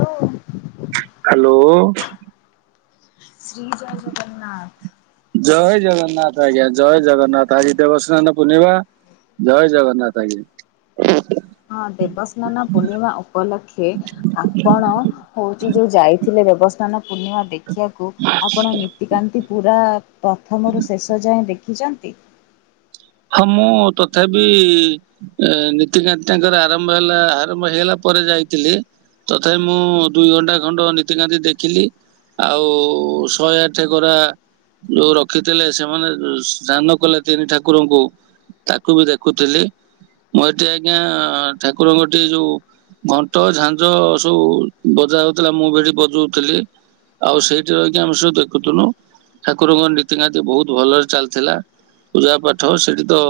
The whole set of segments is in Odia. ହୁଁ। ହାଲୋ। ଶ୍ରୀ ଜୟ ଜଗନ୍ନାଥ। ଜୟ ଜଗନ୍ନାଥ ଆଜ୍ଞା ଜୟ ଜଗନ୍ନାଥ‌ ଆଜି ଦେବସ୍ନାନ ପୂର୍ଣ୍ଣିମା। ଜୟ ଜଗନ୍ନାଥ ଆଜ୍ଞା। ହଁ ଦେବସ୍ନାନ ପୂର୍ଣ୍ଣିମା ଉପଲକ୍ଷେ। ଆପଣ ହଉଛି ଯୋଉ ଯାଇଥିଲେ ଦେବସ୍ଥାନ ପୂର୍ଣ୍ଣିମା ଦେଖିବାକୁ। ଆପଣ ନୀତିକାନ୍ତି ପୁରା ପ୍ରଥମରୁ ଶେଷ ଯାଏଁ ଦେଖିଛନ୍ତି। ହଁ ମୁଁ ତଥାପି। ଏଁ ନୀତିକାନ୍ତି ତାଙ୍କର ଆରମ୍ଭ ହେଲା ଆରମ୍ଭ ହେଇଗଲା ପରେ ଯାଇଥିଲି। ତଥାପ ମୁଁ ଦୁଇ ଘଣ୍ଟା ଖଣ୍ଡେ ହବ ନୀତିକାନ୍ତି ଦେଖିଲି। ଆଉ ଶହେ ଆଠେ ଗରା। ଯୋଉ ରଖିଥିଲେ ସେମାନେ ସ୍ନାନ କଲେ ତିନି ଠାକୁ କୁରଙ୍କୁ ତାକୁ ବି ଦେଖୁଥିଲି। ମୁଁ ହେଠି ଆଜ୍ଞା ଠାକୁରଙ୍କ ଟିକେ ଯୋଉ। ଘଣ୍ଟ ଝାଞ୍ଜ ସବୁ ବଜା ହଉଥିଲା ମୁଁ ବି ସେଠି ବଜଉଥିଲି। ଆଉ ସେଇଠି ରହିକି ଆମେ ସବୁ ଦେଖୁଥିଲୁ। ଠାକୁରଙ୍କ ନୀତିକାନ୍ତି ବହୁତ ଭଲରେ ଚାଲିଥିଲା ପୂଜା ପାଠ। ସେଠି ତ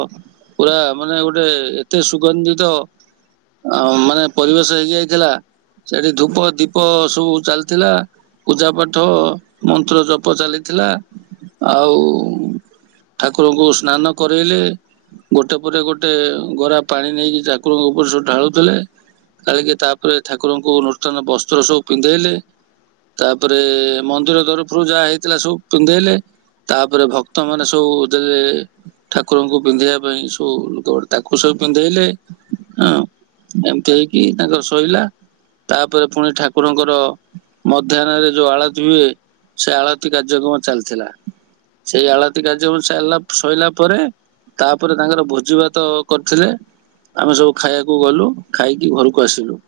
ପୁରା ମାନେ ଗୋଟେ ଏତେ ସୁଗନ୍ଧିତ। ଆ ମାନେ ପରିବେଶ ହେଇ ଯାଇଥିଲା। ସେଠି ଧୂପ ଦୀପ ସବୁ ଚାଲିଥିଲା। ପୂଜା ପାଠ ମନ୍ତ୍ର ଜପ ଚାଲିଥିଲା। ଆଉ ଠାକୁରଙ୍କୁ ସ୍ନାନ। କରେଇଲେ ଗୋଟେ ପରେ ଗୋଟେ ଗରା ପାଣି ନେଇକି ଠାକୁରଙ୍କ ଉପରେ ସବୁ ଢାଳୁଥିଲେ। ଢାଳିକି ତାପରେ ଠାକୁରଙ୍କୁ ନୂତନ ବସ୍ତ୍ର ସବୁ ପିନ୍ଧେଇଲେ। ତାପରେ ମନ୍ଦିର ତରଫରୁ ଯାହା ହେଇଥିଲା ସବୁ ପିନ୍ଧେଇଲେ। ତାପରେ ଭକ୍ତ ମାନେ ସବୁ ଦେ ଠାକୁରଙ୍କୁ ପିନ୍ଧେଇବା ପାଇଁ ସବୁ ଲୁଗା ପଟା‌ ତାକୁ ସବୁ ପିନ୍ଧେଇଲେ ହଁ। ଏମିତି ହେଇକି ତାଙ୍କର ଶଇଲା ତାପରେ ପୁଣି ଠାକୁରଙ୍କର। ମଧ୍ୟାହ୍ନରେ ଯୋଉ ଆଳତି ହୁଏ ସେ ଆଳତି କାର୍ଯ୍ୟକ୍ରମ ଚାଲିଥିଲା। ସେଇ ଆଳତି କାର୍ଯ୍ୟ କ୍ରମ ସାଇଲା ସଇଲା ପ ରେ ତା ପରେ ତାପରେ ତାଙ୍କର ଭୋଜି ଭାତ କରିଥିଲେ। ଆମେ ସବୁ ଖାଇବାକୁ ଗଲୁ ଖାଇକି ଘରକୁ ଆସିଲୁ।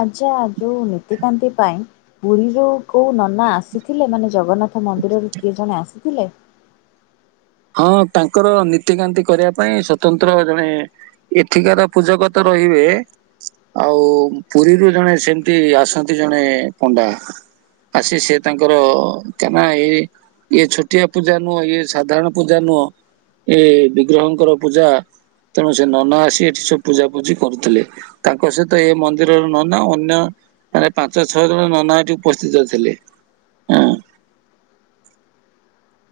ଆଚ୍ଛା ଯୋଉ ନୀତିକାନ୍ତି ପାଇଁ ପୁରୀରୁ କୋଉ ନନା ଆସିଥିଲେ ମାନେ ଜଗନ୍ନାଥ। ନାଥ ମନ୍ଦିରରୁ କିଏ ଜଣେ ଆସିଥିଲେ। ହଁ ତାଙ୍କର ନୀତିକାନ୍ତି କରିବା ପାଇଁ ସ୍ଵତନ୍ତ୍ର ଜଣେ। ଏଠିକାର ପୂଜକ ତ ରହିବେ। ଆଉ ପୁରୀରୁ ଜଣେ ସେମିତି ଆସନ୍ତି ଜଣେ ପଣ୍ଡା। ଆସି ସିଏ ତାଙ୍କର କାହିଁ ନା ଏଇ ଇଏ ଛୋଟିଆ ପୂଜା ନୁହଁ ଇଏ ସାଧାରଣ। ପୂଜା ନୁହଁ ଏ ବିଗ୍ରହଙ୍କର ପୂଜା। ତେଣୁ ସେ ନନା ଆସି ଏଠି ସବୁ ପୂଜାପୂଜି କରୁଥିଲେ। ତାଙ୍କ ସହିତ ଏ ମନ୍ଦିରର ନନା ଅନ୍ୟ। ମାନେ ପାଞ୍ଚ ଛଅ ଜଣ ନନା ଏଠି ଉପସ୍ଥିତ ଥିଲେ ହେଁ।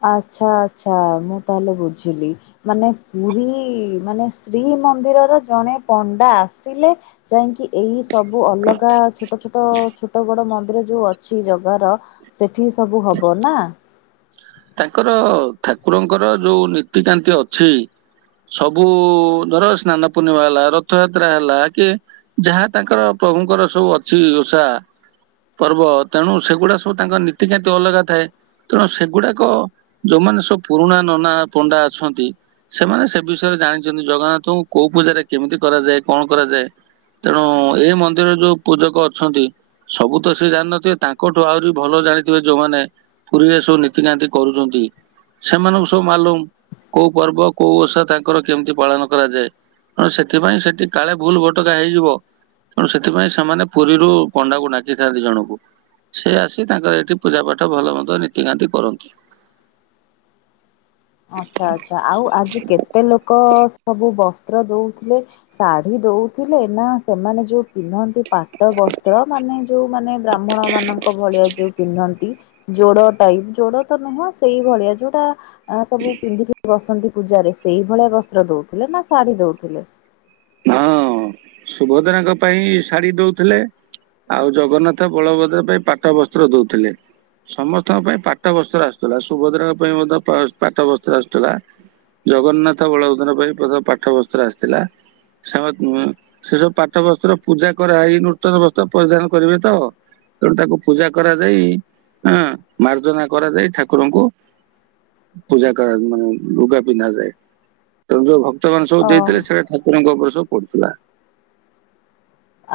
ଆଚ୍ଛା ଆଚ୍ଛା ମୁଁ ତାହେଲେ ବୁଝିଲି। ମାନେ ପୁରୀ ମାନେ ଶ୍ରୀମନ୍ଦିରର ଜଣେ ପଣ୍ଡା ଆସିଲେ। ଯାଇଁକି ଏଇ ସବୁ ଅଲଗା ଛୋଟ ଛୋଟ ଛୋଟ ବଡ ମନ୍ଦିର ଯୋଉ ଅଛି ଜଗାର। ସେଠି ସବୁ ହବ ନା। ତାଙ୍କର ଠାକୁରଙ୍କର ଯୋଉ ନୀତିକାନ୍ତି ଅଛି। ସବୁ ଧର ସ୍ନାନ ପୂର୍ଣ୍ଣିମା ହେଲା ରଥଯାତ୍ରା ହେଲା କି ଯାହା ତାଙ୍କର ପ୍ରଭୁଙ୍କର ସବୁ ଅଛି ଓଷା। ପର୍ବ ତେଣୁ ସେଗୁଡା ସବୁ ତାଙ୍କର ନୀତିକାନ୍ତି ଅଲଗା ଥାଏ। ତେଣୁ ସେଗୁଡା କ ଯୋଉମାନେ ସବୁ ପୁରୁଣା ନନା ପଣ୍ଡା ଅଛନ୍ତି। ସେମାନେ ସେ ବିଷୟରେ ଜାଣିଚନ୍ତି। ଜଗନ୍ନାଥଙ୍କୁ କୋଉ ପୂଜାରେ କେମିତି କରାଯାଏ କଣ କରାଯାଏ। ତେଣୁ ଏଇ ମନ୍ଦିରରେ ଯୋଉ ପୂଜକ ଅଛନ୍ତି। ସବୁ ତ ସିଏ ଜାଣିନଥିବେ ତାଙ୍କଠୁ ଆହୁରି ଭଲ ଜାଣିଥିବେ ଯୋଉମାନେ ପୁରିରେ ସବୁ ନି ତି କାନ୍ତି କରୁଚନ୍ତି। ସେମାନଙ୍କୁ ସବୁ ମାଲୁମ। କୋଉ ପର୍ବ କୋଉ ଓଷା ତାଙ୍କର କେମିତି ପାଳନ କରାଯାଏ। ସେଥିପାଇଁ ସେଠି କାଳେ ଭୁଲ ଭଟକା ହେଇଯିବ। ତେଣୁ ସେଥିପାଇଁ ସେମାନେ ପୁରିରୁ ପଣ୍ଡାକୁ ଡାକିଥାନ୍ତି ଜଣକୁ। ସେ ଆସି ତାଙ୍କର ଏଇଠି ପୂଜା ପାଠ ଭଲ ମନ୍ଦ ନୀତିକାନ୍ତି କରନ୍ତି। ଆଚ୍ଛା ଆଚ୍ଛା ଆଉ ଆଜି କେତେ ଲୋକ ସବୁ ବସ୍ତ୍ର ଦୋଉଥିଲେ। ଶାଢୀ ଦଉଥିଲେ ନା ସେମାନେ ଯୋଉ ପିନ୍ଧନ୍ତି ପାଟ ବସ୍ତ୍ର ମାନେ ଯୋଉମାନେ ବ୍ରାହ୍ମଣମାନଙ୍କ ଭଳିଆ ଯୋଉ ପିନ୍ଧନ୍ତି। ଯୋଡ ଟାଇପ୍ ଯୋଡ ତ ନୁହଁ ସେଇଭଳିଆ ଯୋଉଟା ଆ ସବୁ ପିନ୍ଧିକି ବସନ୍ତି ପୂଜାରେ ସେଇଭଳିଆ ବସ୍ତ୍ର ଦୋଉଥିଲେ ନା ଶାଢ଼ୀ ଦେଉଥିଲେ? ହଁ ସୁଭଦ୍ରାଙ୍କ ପାଇଁ ଶାଢୀ ଦୋଉଥିଲେ। ଆଉ ଜଗନ୍ନାଥ, ବଳଭଦ୍ର ପାଇଁ ପାଠ ବସ୍ତ୍ର ଦୋଉଥିଲେ। ସମସ୍ତଙ୍କ ପାଇଁ ପାଠ ବସ୍ତ୍ର ଆସୁଥିଲା। ସୁଭଦ୍ରାଙ୍କ ପାଇଁ ମଧ୍ୟ ପା-ପାଠ ବସ୍ତ୍ର ଆସୁଥିଲା। ଜଗନ୍ନାଥ ବଳଭ୍ରଦ ପାଇଁ ପାଠବସ୍ତ୍ର ଆସିଥିଲା। ସ ସେ ସବୁ ପାଠ ବସ୍ତ୍ର ପୂଜା କରାହେଇ ନୂତନ ବସ୍ତ୍ର ପରିଧାନ କରିବେ ତ। ତେଣୁ ତାକୁ ପୂଜା କରାଯାଇ। ଆଁ ମାର୍ଜନା କରାଯାଇ ଠାକୁରଙ୍କୁ ପୂଜା କରା ମାନେ ଲୁଗା ପିନ୍ଧା ଯାଏ। ତେଣୁ ଯୋଉ ଭକ୍ତମାନେ ସବୁ ଅ ଦେଇଥିଲେ ସେରା ଠାକୁରଙ୍କ ଉପରେ ସବୁ ପଡିଥିଲା।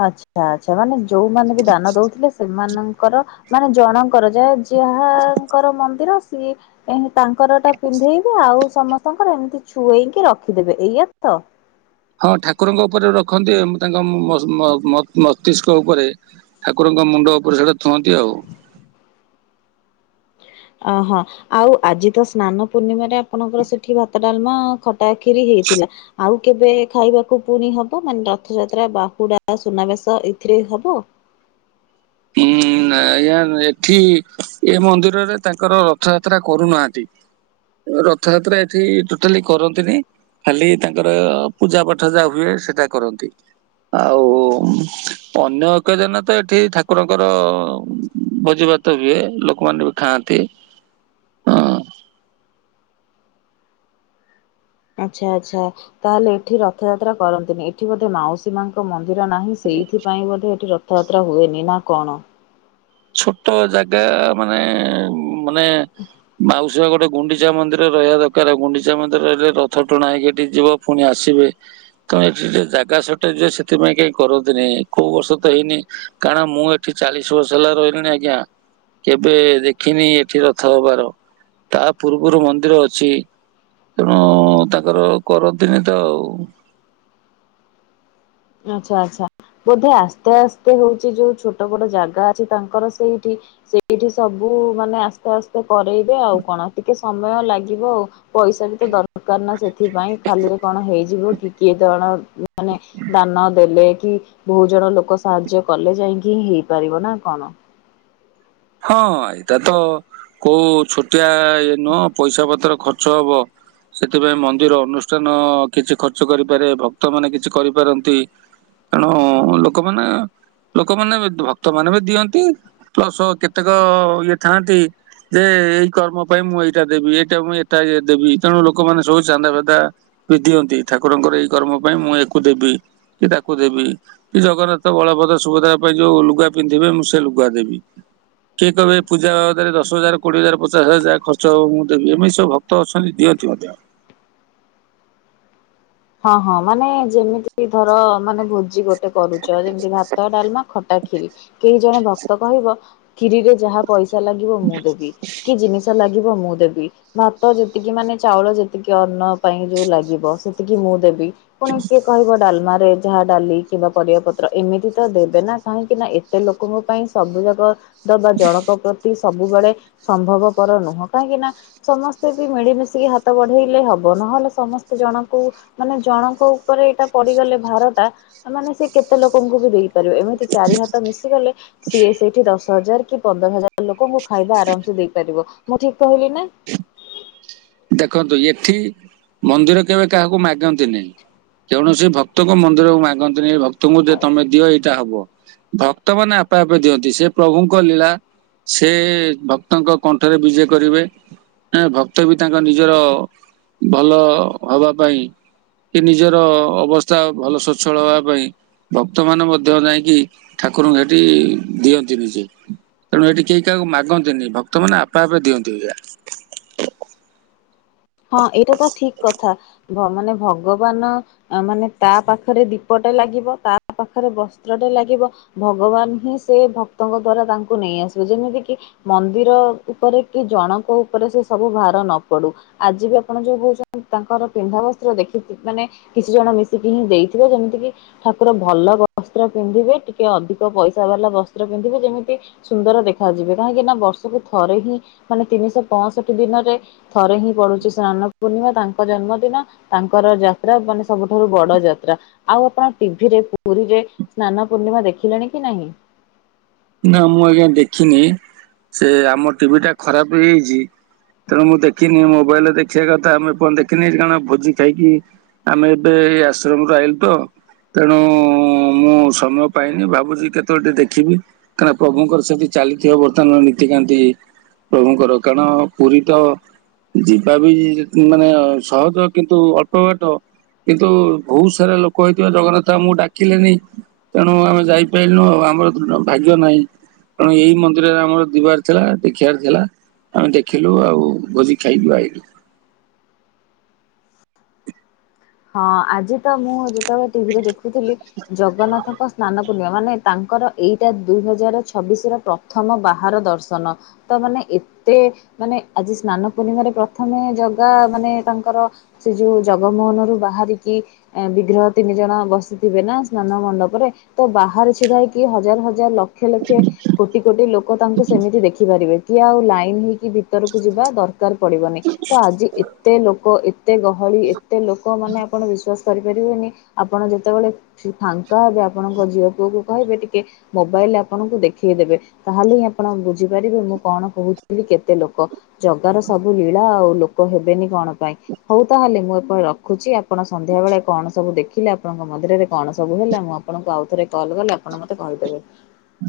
ଆଚ୍ଛା ଆଚ୍ଛା ମାନେ ଯୋଉମାନେ ବି ଦାନ ଦୋଉଥିଲେ। ସେମାନଙ୍କର ମାନେ ଜଣଙ୍କର ଯେ ଯାହାଙ୍କର ମନ୍ଦିର ସିଏ ହେଁ ତାଙ୍କରଟା ପିନ୍ଧେଇବେ ଆଉ ସମ ତାଙ୍କର ଏମିତି ଛୁଏଁଇକି ରଖିଦେବେ ଏଇୟା ତ। ହଁ ଠାକୁରଙ୍କ ଉପରେ ରଖନ୍ତି ତାଙ୍କ ମ-ମ-ମସ୍ତିଷ୍କ ଉପରେ ଠାକୁରଙ୍କ ମୁଣ୍ଡ ଉପରେ ସେଇଟା ଥୁଅନ୍ତି ଆଉ। ଓ ହଁ। ଆଉ ଆଜି ତ ସ୍ନାନ ପୂର୍ଣ୍ଣିମାରେ ଆପଣଙ୍କର ସେଠି ଭାତ, ଡାଲମା, ଖଟା ଖିରି ହେଇଥିଲା। ଆଉ କେବେ ଖାଇବାକୁ ପୁଣି ହବ ମାନେ ରଥଯାତ୍ରା, ବାହୁଡା, ସୁନାବେଶ ଏଥିରେ ହବ? ଉଁ ନାଁ ଆଜ୍ଞା ଏଠି ଏ ମନ୍ଦିରରେ ତାଙ୍କର ରଥଯାତ୍ରା କରୁନାହାନ୍ତି। ରଥଯାତ୍ରା ଏଠି ଟୋଟାଲି କରନ୍ତିନି। ଖାଲି ତାଙ୍କର ପୂଜା ପାଠ ଯାହା ହୁଏ ସେଟା କରନ୍ତି। ଆଉ ଅନ୍ୟ ଏକ ଦିନ ତ ଏଠି ଠା କୁରଙ୍କର ଭୋଜିଭାତ ହୁଏ। ଲୋକମାନେ ବି ଖାଆନ୍ତି। ହଁ। ଆଚ୍ଛା ଆଚ୍ଛା ତାହେଲେ ଏଠି ରଥଯାତ୍ରା କରନ୍ତିୁନି। ଏଠି ବୋଧେ ମାଉସୀ ମାଙ୍କ ମନ୍ଦିର ନାହିଁ ସେଇଥିପାଇଁ ବୋଧେ ଏଠି ରଥଯାତ୍ରା ହୁଏନି ନା କଣ? ଛୋଟ ଜାଗା ମାନେ ମାନେ ମାଉ ଗୋଟେ ଗୁଣ୍ଡିଚା ମନ୍ଦିର ରହିବା ଦରକାର। ଗୁଣ୍ଡିଚା ମନ୍ଦିର ରହିଲେ ରଥ ଟଣା ହେଇକି ହେଠିକି ଯିବ ପୁଣି ଆସିବେ। ତମ ଏଠି ଟିକେ ଜାଗା ସଟେଯ ସେଥିପାଇଁ କାଇଁ କରନ୍ତିନି କୋଉ ବର୍ଷ ତ ହେଇନି। କାରଣ ମୁଁ ଏଠି ଚାଳିଶ ବର୍ଷ ହେଲା ରହିଲିଣି ଆଜ୍ଞା। କେବେ ଦେଖିନି ଏଠି ରଥ ହବାର ତା ପୂର୍ବରୁ ମନ୍ଦିର ଅଛି। ତେଣୁ ତାଙ୍କର କରନ୍ତିନି ତ ଆଉ। ଆଚ୍ଛା ଆଚ୍ଛା। ବୋଧେ ଆସ୍ତେ ଆସ୍ତେ ହଉଛି ଯୋଉ ଛୋଟ ବଟ ଜାଗା ଅଛି ତାଙ୍କର ସେଇଠି ସେଇଠି ସବୁ ମାନେ ଆସ୍ତେ ଆସ୍ତେ କରେଇବେ ଆଉ କଣ ଟିକେ ସମୟ ଲାଗିବ ଆଉ। ପଇସାବିତ ଦରକାର ନା ସେଥିପାଇଁ ଖାଲିରେ କଣ ହେଇଯିବ କି କିଏ ଦଣ ମାନେ ଦାନ ଦେଲେ କି ବହୁ ଜଣ ଲୋକ ସାହାଯ୍ୟ କଲେ ଯାଇକି ହିଁ ହେଇପାରିବ ନା କଣ? ହଁ ଏଇଟା ତ କୋଉ ଛୋଟିଆ ଇ ନୁହଁ ପଇସା ପତ୍ର ଖର୍ଚ୍ଚ ହବ। ସେଥିପାଇଁ ମନ୍ଦିର ଅନୁଷ୍ଠାନ କିଛି ଖର୍ଚ୍ଚ କରିପାରେ ଭକ୍ତ ମାନ କିଛି କରିପାରନ୍ତି। ତେଣୁ ଲୋକମାନେ ଲୋକମାନେ ଭକ୍ତ ମାନ ବି ଦିଅନ୍ତି ପ୍ଲସ କେତେ ପ୍ରତେକ ଇଏ ଥାନ୍ତି ଯେ ଏଇ କର୍ମ ପାଇଁ ମୁଁ ଏଇଟା ଦେବି ଏଇଟା ମୁଁ ଏଟା ଦେବି ତେଣୁ ଲୋକମାନେ ସବୁ ଚାନ୍ଦା ଫାଧା ବି ଦିଅନ୍ତି ଠାକୁରଙ୍କର ଏଇ କର୍ମ ପାଇଁ ମୁଁ ଏକୁ ଦେବି କି ତାକୁ ଦେବି। କି ଜଗନ୍ନାଥ ବଳବଭଦ୍ର ସୁଗଦା ପାଇଁ ଯୋଉ ଲୁଗା ପିନ୍ଧିବେ ମୁଁ ସେ ଲୁଗା ଦେବି। କିଏ କଇବେ ପୂଜା ବାବଦରେ ଦଶ ହଜାର କୋଡିଏ ହଜାର ପଚାଶ ହଜାର ଯାହା ଖର୍ଚ୍ଚ ହବ ମୁଁ ଦେବି ଏମିତି ସବୁ ଭକ୍ ଅଛନ୍ତି ଦିଅନ୍ତି ମଧ୍ୟ। ହଁ ହଁ ମାନେ ଯେମିତି ଧର ମାନେ ଭୋଜି ଗ ଗଟେ କରୁଛ ଯେମିତି ଭାତ ଡାଲମା ଖଟା କ୍ଷୀରି କେହି ଜଣେ ଭକ୍ତ କହିବ କ୍ଷୀରିରେ ଯାହା ପଇସା ଲାଗିବ ମୁଁ ଦେବି କି ଜିନିଷ ଲାଗିବ ମୁଁ ଦେବି ଭାତ ଯେତିକି ମାନେ ଚାଉଳ ଯେତିକି ଅନ୍ନ ପାଇଁ ଯୋଉ ଲାଗିବ ସେ ଏତିକି ମୁଁ ଦେବି ପୁଣି କିଏ କହିବ ଡାଲମାରେ ଯାହା ଡାଲି କିମ୍ବା ପରିବା ପତ୍ର ଏମିତି ତ ଦେବେ ନା କାହିଁକି ନା ଏତେ ଲୋକଙ୍କ ପାଇଁ ସବୁ ଯାକ ଦବା ଜଣଙ୍କ ପ୍ରତି ସବୁବେଳେ ସମ୍ଭବପର ନୁହଁ କାହିଁକିନା ସମସ୍ତେ ବି ମିଳିମିଶିକି ହାତ ବଢେଇଲେ ହବ ନହେଲେ ସମସ୍ତେ ଜଣ କୁ ମାନେ ଜଣଙ୍କ ଉପରେ ଏଇଟା ପଡିଗଲେ ଭାରଟା ମାନେ ସିଏ କେତେ ଲୋକଙ୍କୁ ବି ଦେଇପାରିବେ ଏମିତି ଚାରି ହାତ ମିଶିଗଲେ ସିଏ ସେଇଠି ଦଶ ହଜାର କି ପନ୍ଦର ହଜାର ଲୋକଙ୍କୁ ଖାଇବା ଆରାମସ ଦେଇପାରିବ ମୁଁ ଠିକ କହିଲି ନା? ଦେଖନ୍ତୁ ଏଠି ମନ୍ଦିର କେବେ କାହାକୁ ମାଗନ୍ତି ନାହିଁ। କୌଣସି ଭକ୍ତଙ୍କ ମନ୍ଦିରକୁ ମାଗନ୍ତିନି ଭକ୍ତଙ୍କୁ ଯେ ତମେ ଦିଅ ଏଇଟା ହବ। ଭକ୍ତମାନେ ଆପେ ଆପେ ଦିଅନ୍ତି ସେ ପ୍ରଭୁଙ୍କ ଲୀଳା। ସେ ଭକ୍ତଙ୍କ କଣ୍ଠରେ ବିଜେ କରିବେ ଆ ଭକ୍ତ ବି ତାଙ୍କ ନିଜର ଭଲ ହବା ପାଇଁ କି ନିଜର ଅବସ୍ଥା ଭଲ ସ୍ୱଚ୍ଛଳ ହବା ପାଇଁ ଭକ୍ତମାନ ମଧ୍ୟ ଯାଇକି ଠାକୁରଙ୍କୁ ସେଠି ଦିଅନ୍ତି ନିଜେ ତେଣୁ ଏଠି କେହି କାହାକୁ ମାଗନ୍ତିନି ଭକ୍ତମାନେ ଆପେ ଆପେ ଦିଅନ୍ତି ଏଇଆ। ହଁ ଏଇଟା ତ ଠିକ କଥା ଭ ମାନେ ଭଗବାନ ଅ ମାନେ ତା ପାଖରେ ଦୀପଟା ଲାଗିବ ତା ପାଖରେ ବସ୍ତ୍ରଟା ଲାଗିବ ଭଗବାନ ହିଁ ସେ ଭକ୍ତଙ୍କ ଦ୍ଵାରା ତାଙ୍କୁ ନେଇ ଆସିବ ଯେମିତିକି ମନ୍ଦିର ଉପରେ କି ଜଣଙ୍କ ଉପରେ ସେ ସବୁ ଭାର ନ ପଡୁ। ଆଜି ବି ଆପଣ ଯେଉଁ କହୁଛନ୍ତି ତାଙ୍କର ପିନ୍ଧା ବସ୍ତ୍ର ଦେଖି ମାନେ କିଛି ଜଣ ମିଶିକି ହିଁ ଦେଇଥିବ ଯେମିତି କିି ଠାକୁର ଭଲ ବସ୍ତ୍ର ପିନ୍ଧିବେ ଟିକେ ଅଧିକ ପଇସା ବାଲା ବସ୍ତ୍ର ପିନ୍ଧିବେ ଯେମିତି ସୁନ୍ଦର ଦେଖାଯିବେ କାହିଁକିନା ବର୍ଷକୁ ଥରେ ହିଁ ମାନେ ତିନିଶହ ପଅଷଠି ଦିନରେ ଥରେ ହିଁ ପଡୁଛି ସ୍ନାନ ପୂର୍ଣ୍ଣିମା ତାଙ୍କ ଜନ୍ମଦିନ ତାଙ୍କର ଯାତ୍ରା ମାନେ ସବୁଠାରୁ ବଡ ଯାତ୍ରା। ଆଉ ଆପଣ ଟି ଭିରେ ପୁରୀରେ ସ୍ନାନ ପୂର୍ଣ୍ଣିମା ଦେଖିଲେଣି କି ନାହିଁ। ନା ମୁଁ ଆଜ୍ଞା ଦେଖିନି ସେ ଆମ ଟି ଭିଟା ଖରାପ ହେଇଯାଇଛି। ତେଣୁ ମୁଁ ଦେଖିନି ମୋବାଇଲରେ ଦେଖିବା କଥା ମୁଁ ଏପଯ୍ୟନ୍ତ ଦେଖିନି କାରଣ ଭୋଜି ଖାଇକି ଆମେ ଏବେ ଏଇ ଆଶ୍ରମରୁୁ ଆଇଲୁ ତ। ତେଣୁ ଉଁ ମୁଁ ସମୟ ପାଇନି ଭାବୁଛି କେତଳେ ଟେ ଦେଖିବି। କାହିଁନା ପ୍ରଭୁଙ୍କର ସେଠି ଚାଲିଥିବ ବର୍ତ୍ତମାନ ନୀତିକାନ୍ତି ପ୍ରଭୁଙ୍କର କାରଣ ପୁରୀ ତ ଯିବା ଜ ମାନେ ସହଜ କିନ୍ତୁ ଅଳ୍ପ ବାଟ। କିନ୍ତୁ ବହୁତ୍ ସାରା ଲୋକ ହେଇଥିବା ଜଗନ୍ନାଥ ଆମକୁ ଡାକିଲେନି ତେଣୁ ଆମେ ଯାଇପାରିଲୁ ଆଉ ଆମର ଭା ଗ୍ଅ ନାହିଁ ତେଣୁ ଏଇ ମନ୍ଦିରରେ ଆମର ଦିବାର ଥିଲା ଦେଖିବାର ଥିଲା ଆମେ ଦେଖିଲୁ ଆଉ ଭୋଜି ଖାଇଲୁ ଆଇଲୁ ହଁ ଆଜି ତ ମୁଁ ଯେତେବେଳେ ଟିଭିରେ ଦେଖୁଥିଲି ଜଗନ୍ନାଥଙ୍କ ସ୍ନାନ ପୂନ୍ଅ ମାନେ ତାଙ୍କର ଏଇଟା ଦୁଇ ହଜାର ଛବିଶ ର ପ୍ରଥମ ବାହାର ଦର୍ଶନ ତ ମାନେ ଏତେ ମାନେ ଆଜି ସ୍ନାନ ପୂର୍ଣ୍ଣିମାରେ ପ୍ରଥମେ ଜଗା ମାନେ ତାଙ୍କର ସେ ଯୋଉ ଜଗମୋହନରୁୁ ବାହାରିକି ବିଗ୍ରହ ତିନି ଜଣ ବସିଥିବେ ନା ସ୍ନାନ ମଣ୍ଡପରେ ତ ବାହାରେ ଛିଡା ହେଇକି ହଜାର ହଜାର ଲ ଲକ୍ଷେ ଲକ୍ଷେ କୋଟି କୋଟି ଲୋକ ତାଙ୍କୁ ସେମିତି ଦେଖିପାରିବେ କି ଆଉ ଲାଇନ ହେଇକି ଭି ତରକୁ ଯିବା ଦରକାର ପଡିବନି ତ ଆଜି ଏତେ ଲୋକ ଏତେ ଗହଳି ଏତେ ଲୋକ୍ ମେ ଆପଣ ବିଶ୍ଵାସ କରିପାରିବେନି ଆପଣ ଯେତେବେଳେ ଫାଙ୍କା ହେବେ ଆପଣଙ୍କ ଝିଅ ପୁଅକୁ କହିବେ ଟିକେ ମୋବାଇଲ୍ ଆପଣଙ୍କୁ ଦେଖେଇଦେବେ। ତାହେଲେ ହିଁ ଆପଣ ବୁଝିପାରିବେ ମୁଁ କଣ କହୁଥିଲି କେତେ ଲୋକ। ଜଗାର ସବୁ ଲୀଳା ଆଉ ଲୋକ ହେବେନି କଣ ପାଇଁ ହଉ ତାହେଲେ ମୁଁ ଏପ ରଖୁଛି। ଆପଣ ସନ୍ଧ୍ୟାବେେଳେ କଣ ସବୁ ଦେଖିଲେ? ଆପଣଙ୍କ ମନ୍ଦିରରେକଣ ସବୁ ହେଲା ମୁଁ ଆପଣଙ୍କୁ ଆଉ ଥରେ କଲ୍ କଲେ ଆପଣ ମତେ କହିଦେବେ।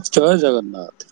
ଜୟ ଜଗନ୍ନାଥ।